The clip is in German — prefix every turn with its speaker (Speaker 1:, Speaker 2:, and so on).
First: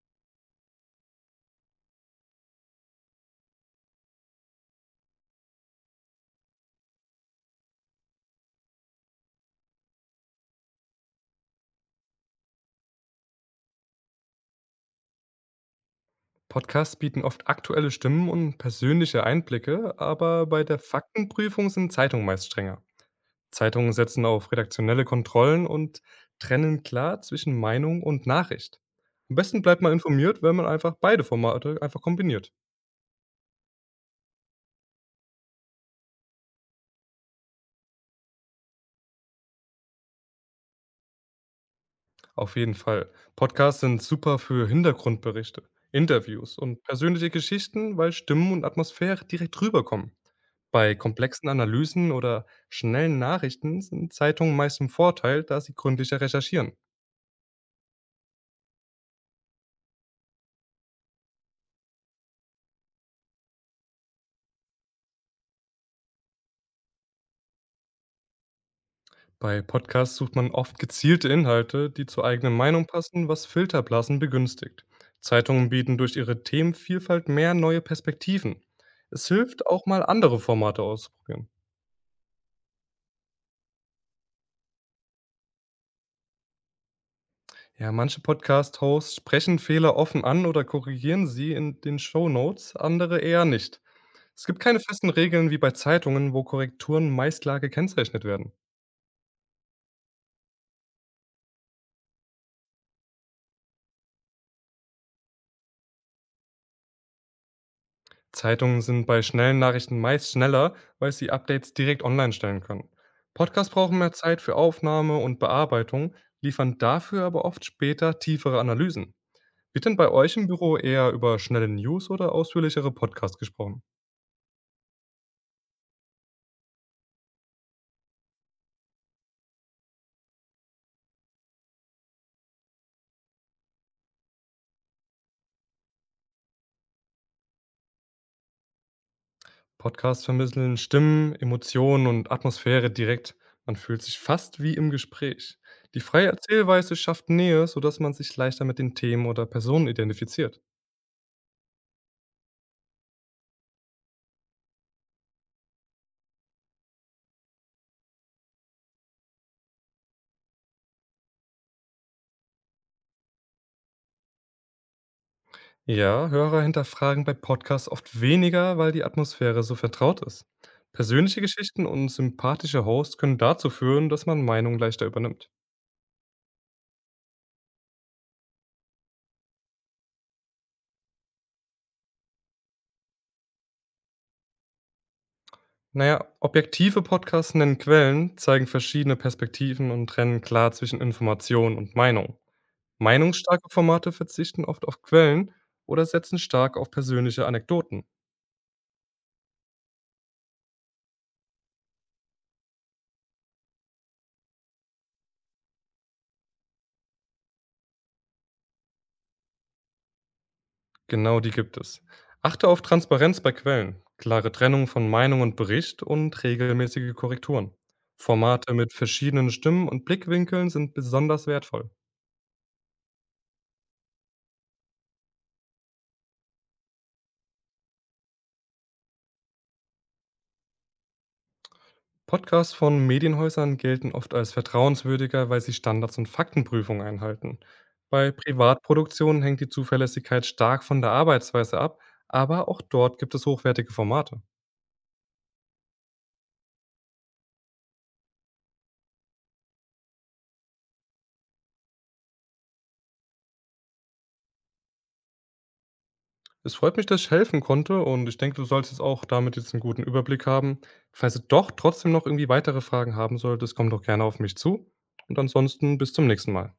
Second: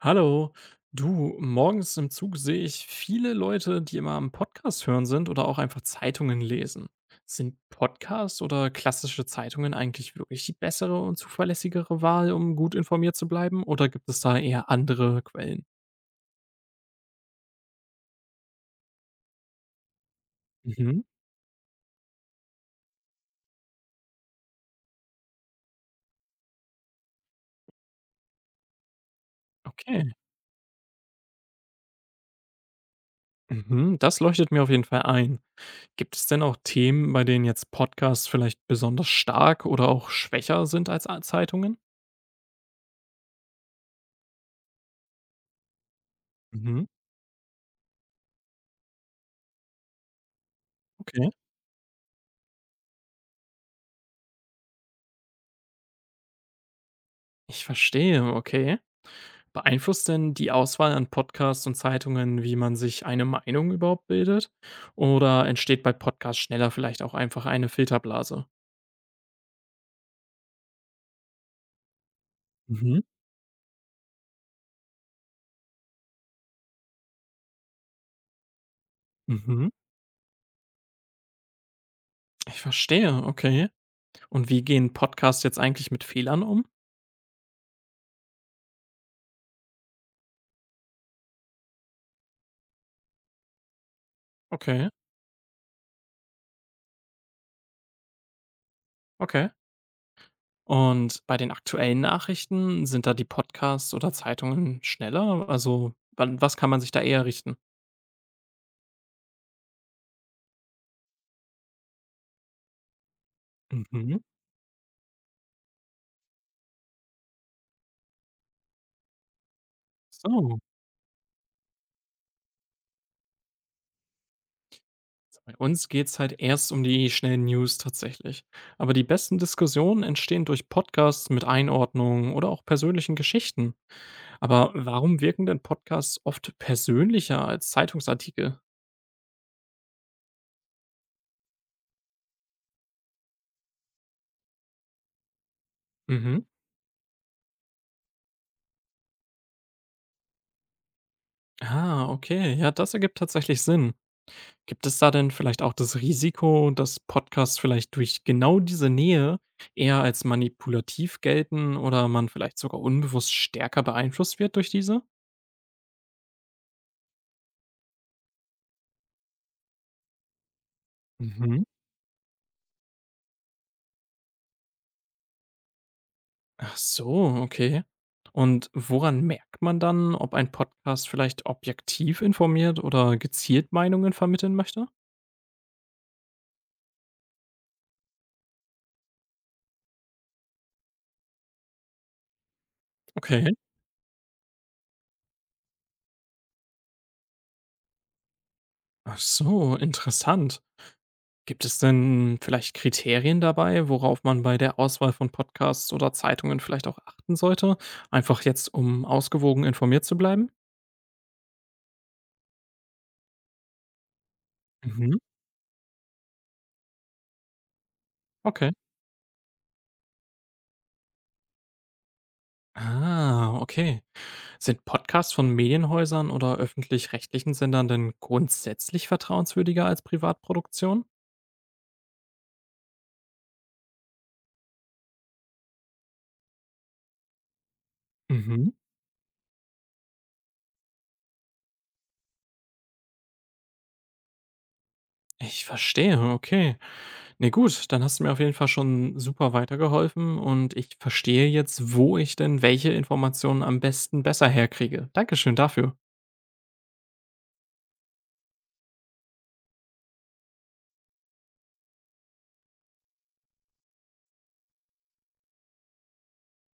Speaker 1: Hallo, du, morgens im Zug sehe ich viele Leute, die immer am Podcast hören sind oder auch einfach Zeitungen lesen. Sind Podcasts oder klassische Zeitungen eigentlich wirklich die bessere und zuverlässigere Wahl, um gut informiert zu bleiben? Oder gibt es da eher andere Quellen?
Speaker 2: Podcasts bieten oft aktuelle Stimmen und persönliche Einblicke, aber bei der
Speaker 1: Mhm.
Speaker 2: Faktenprüfung sind Zeitungen meist strenger. Zeitungen setzen auf redaktionelle Kontrollen und trennen klar zwischen Meinung und Nachricht. Am besten bleibt man
Speaker 1: Okay,
Speaker 2: informiert, wenn man einfach beide Formate einfach kombiniert.
Speaker 1: mhm, das leuchtet mir auf jeden Fall ein. Gibt es denn auch Themen, bei denen jetzt Podcasts vielleicht besonders stark oder auch schwächer sind als Zeitungen?
Speaker 2: Auf jeden Fall. Podcasts sind super für Hintergrundberichte, Interviews und
Speaker 1: Mhm.
Speaker 2: persönliche Geschichten, weil Stimmen und Atmosphäre direkt rüberkommen. Bei
Speaker 1: Okay.
Speaker 2: komplexen Analysen oder schnellen Nachrichten sind Zeitungen meist im Vorteil, da sie gründlicher recherchieren.
Speaker 1: Ich verstehe, okay. Beeinflusst denn die Auswahl an Podcasts und Zeitungen, wie man sich eine Meinung überhaupt bildet? Oder entsteht bei Podcasts schneller vielleicht auch einfach eine Filterblase?
Speaker 2: Bei Podcasts sucht man oft gezielte Inhalte, die zur eigenen Meinung
Speaker 1: Mhm,
Speaker 2: passen, was Filterblasen begünstigt. Zeitungen bieten durch ihre Themenvielfalt mehr neue Perspektiven. Es hilft
Speaker 1: mhm.
Speaker 2: auch mal andere Formate auszuprobieren.
Speaker 1: Ich verstehe, okay. Und wie gehen Podcasts jetzt eigentlich mit Fehlern um?
Speaker 2: Ja, manche Podcast-Hosts sprechen Fehler offen an oder korrigieren sie in den Shownotes, andere eher nicht. Es gibt keine
Speaker 1: Okay,
Speaker 2: festen Regeln wie bei Zeitungen, wo Korrekturen meist klar gekennzeichnet werden.
Speaker 1: okay. Und bei den aktuellen Nachrichten sind da die Podcasts oder Zeitungen schneller? Also, was kann man sich da eher richten?
Speaker 2: Zeitungen sind bei schnellen Nachrichten meist schneller, weil sie Updates direkt online stellen können. Podcasts brauchen mehr
Speaker 1: Mhm.
Speaker 2: Zeit für Aufnahme und Bearbeitung, liefern dafür aber oft später tiefere Analysen. Wird denn bei euch im
Speaker 1: So.
Speaker 2: Büro eher über schnelle News oder ausführlichere Podcasts gesprochen?
Speaker 1: Bei uns geht's halt erst um die schnellen News tatsächlich. Aber die besten Diskussionen entstehen durch Podcasts mit Einordnungen oder auch persönlichen Geschichten. Aber warum wirken denn Podcasts oft persönlicher als Zeitungsartikel?
Speaker 2: Podcasts vermitteln Stimmen, Emotionen und Atmosphäre direkt. Man fühlt sich fast wie im Gespräch. Die freie
Speaker 1: Mhm.
Speaker 2: Erzählweise schafft Nähe, sodass man sich leichter mit den Themen oder Personen identifiziert.
Speaker 1: Ah, okay. Ja, das ergibt tatsächlich Sinn. Gibt es da denn vielleicht auch das Risiko, dass Podcasts vielleicht durch genau diese Nähe eher als manipulativ gelten oder man vielleicht sogar unbewusst stärker beeinflusst wird durch diese?
Speaker 2: Ja, Hörer hinterfragen bei Podcasts oft weniger, weil die Atmosphäre so vertraut ist. Persönliche
Speaker 1: Mhm.
Speaker 2: Geschichten und sympathische Hosts können dazu führen, dass man Meinungen leichter übernimmt.
Speaker 1: Ach so, okay. Und woran merkt man dann, ob ein Podcast vielleicht objektiv informiert oder gezielt Meinungen vermitteln möchte?
Speaker 2: Naja, objektive Podcasts nennen Quellen, zeigen verschiedene Perspektiven und trennen klar zwischen Information und Meinung.
Speaker 1: Okay.
Speaker 2: Meinungsstarke Formate verzichten oft auf Quellen oder setzen stark auf persönliche Anekdoten.
Speaker 1: Ach so, interessant. Gibt es denn vielleicht Kriterien dabei, worauf man bei der Auswahl von Podcasts oder Zeitungen vielleicht auch achten sollte? Einfach jetzt, um ausgewogen informiert zu bleiben?
Speaker 2: Genau, die gibt es. Achte auf Transparenz bei Quellen, klare Trennung von
Speaker 1: Mhm.
Speaker 2: Meinung und Bericht und regelmäßige Korrekturen.
Speaker 1: Okay.
Speaker 2: Formate mit verschiedenen Stimmen und Blickwinkeln sind besonders wertvoll.
Speaker 1: Ah, okay. Sind Podcasts von Medienhäusern oder öffentlich-rechtlichen Sendern denn grundsätzlich vertrauenswürdiger als Privatproduktionen?
Speaker 2: Podcasts von Medienhäusern gelten oft als vertrauenswürdiger, weil sie Standards und Faktenprüfungen einhalten. Bei
Speaker 1: Mhm.
Speaker 2: Privatproduktionen hängt die Zuverlässigkeit stark von der Arbeitsweise ab, aber auch dort gibt es hochwertige Formate.
Speaker 1: Ich verstehe, okay. Ne, gut, dann hast du mir auf jeden Fall schon super weitergeholfen und ich verstehe jetzt, wo ich denn welche Informationen am besten besser herkriege. Dankeschön dafür.
Speaker 2: Es freut mich, dass ich helfen konnte, und ich denke, du sollst jetzt auch damit jetzt einen guten Überblick haben. Falls du doch trotzdem noch irgendwie weitere Fragen haben solltest, komm doch gerne auf mich zu und ansonsten bis zum nächsten Mal.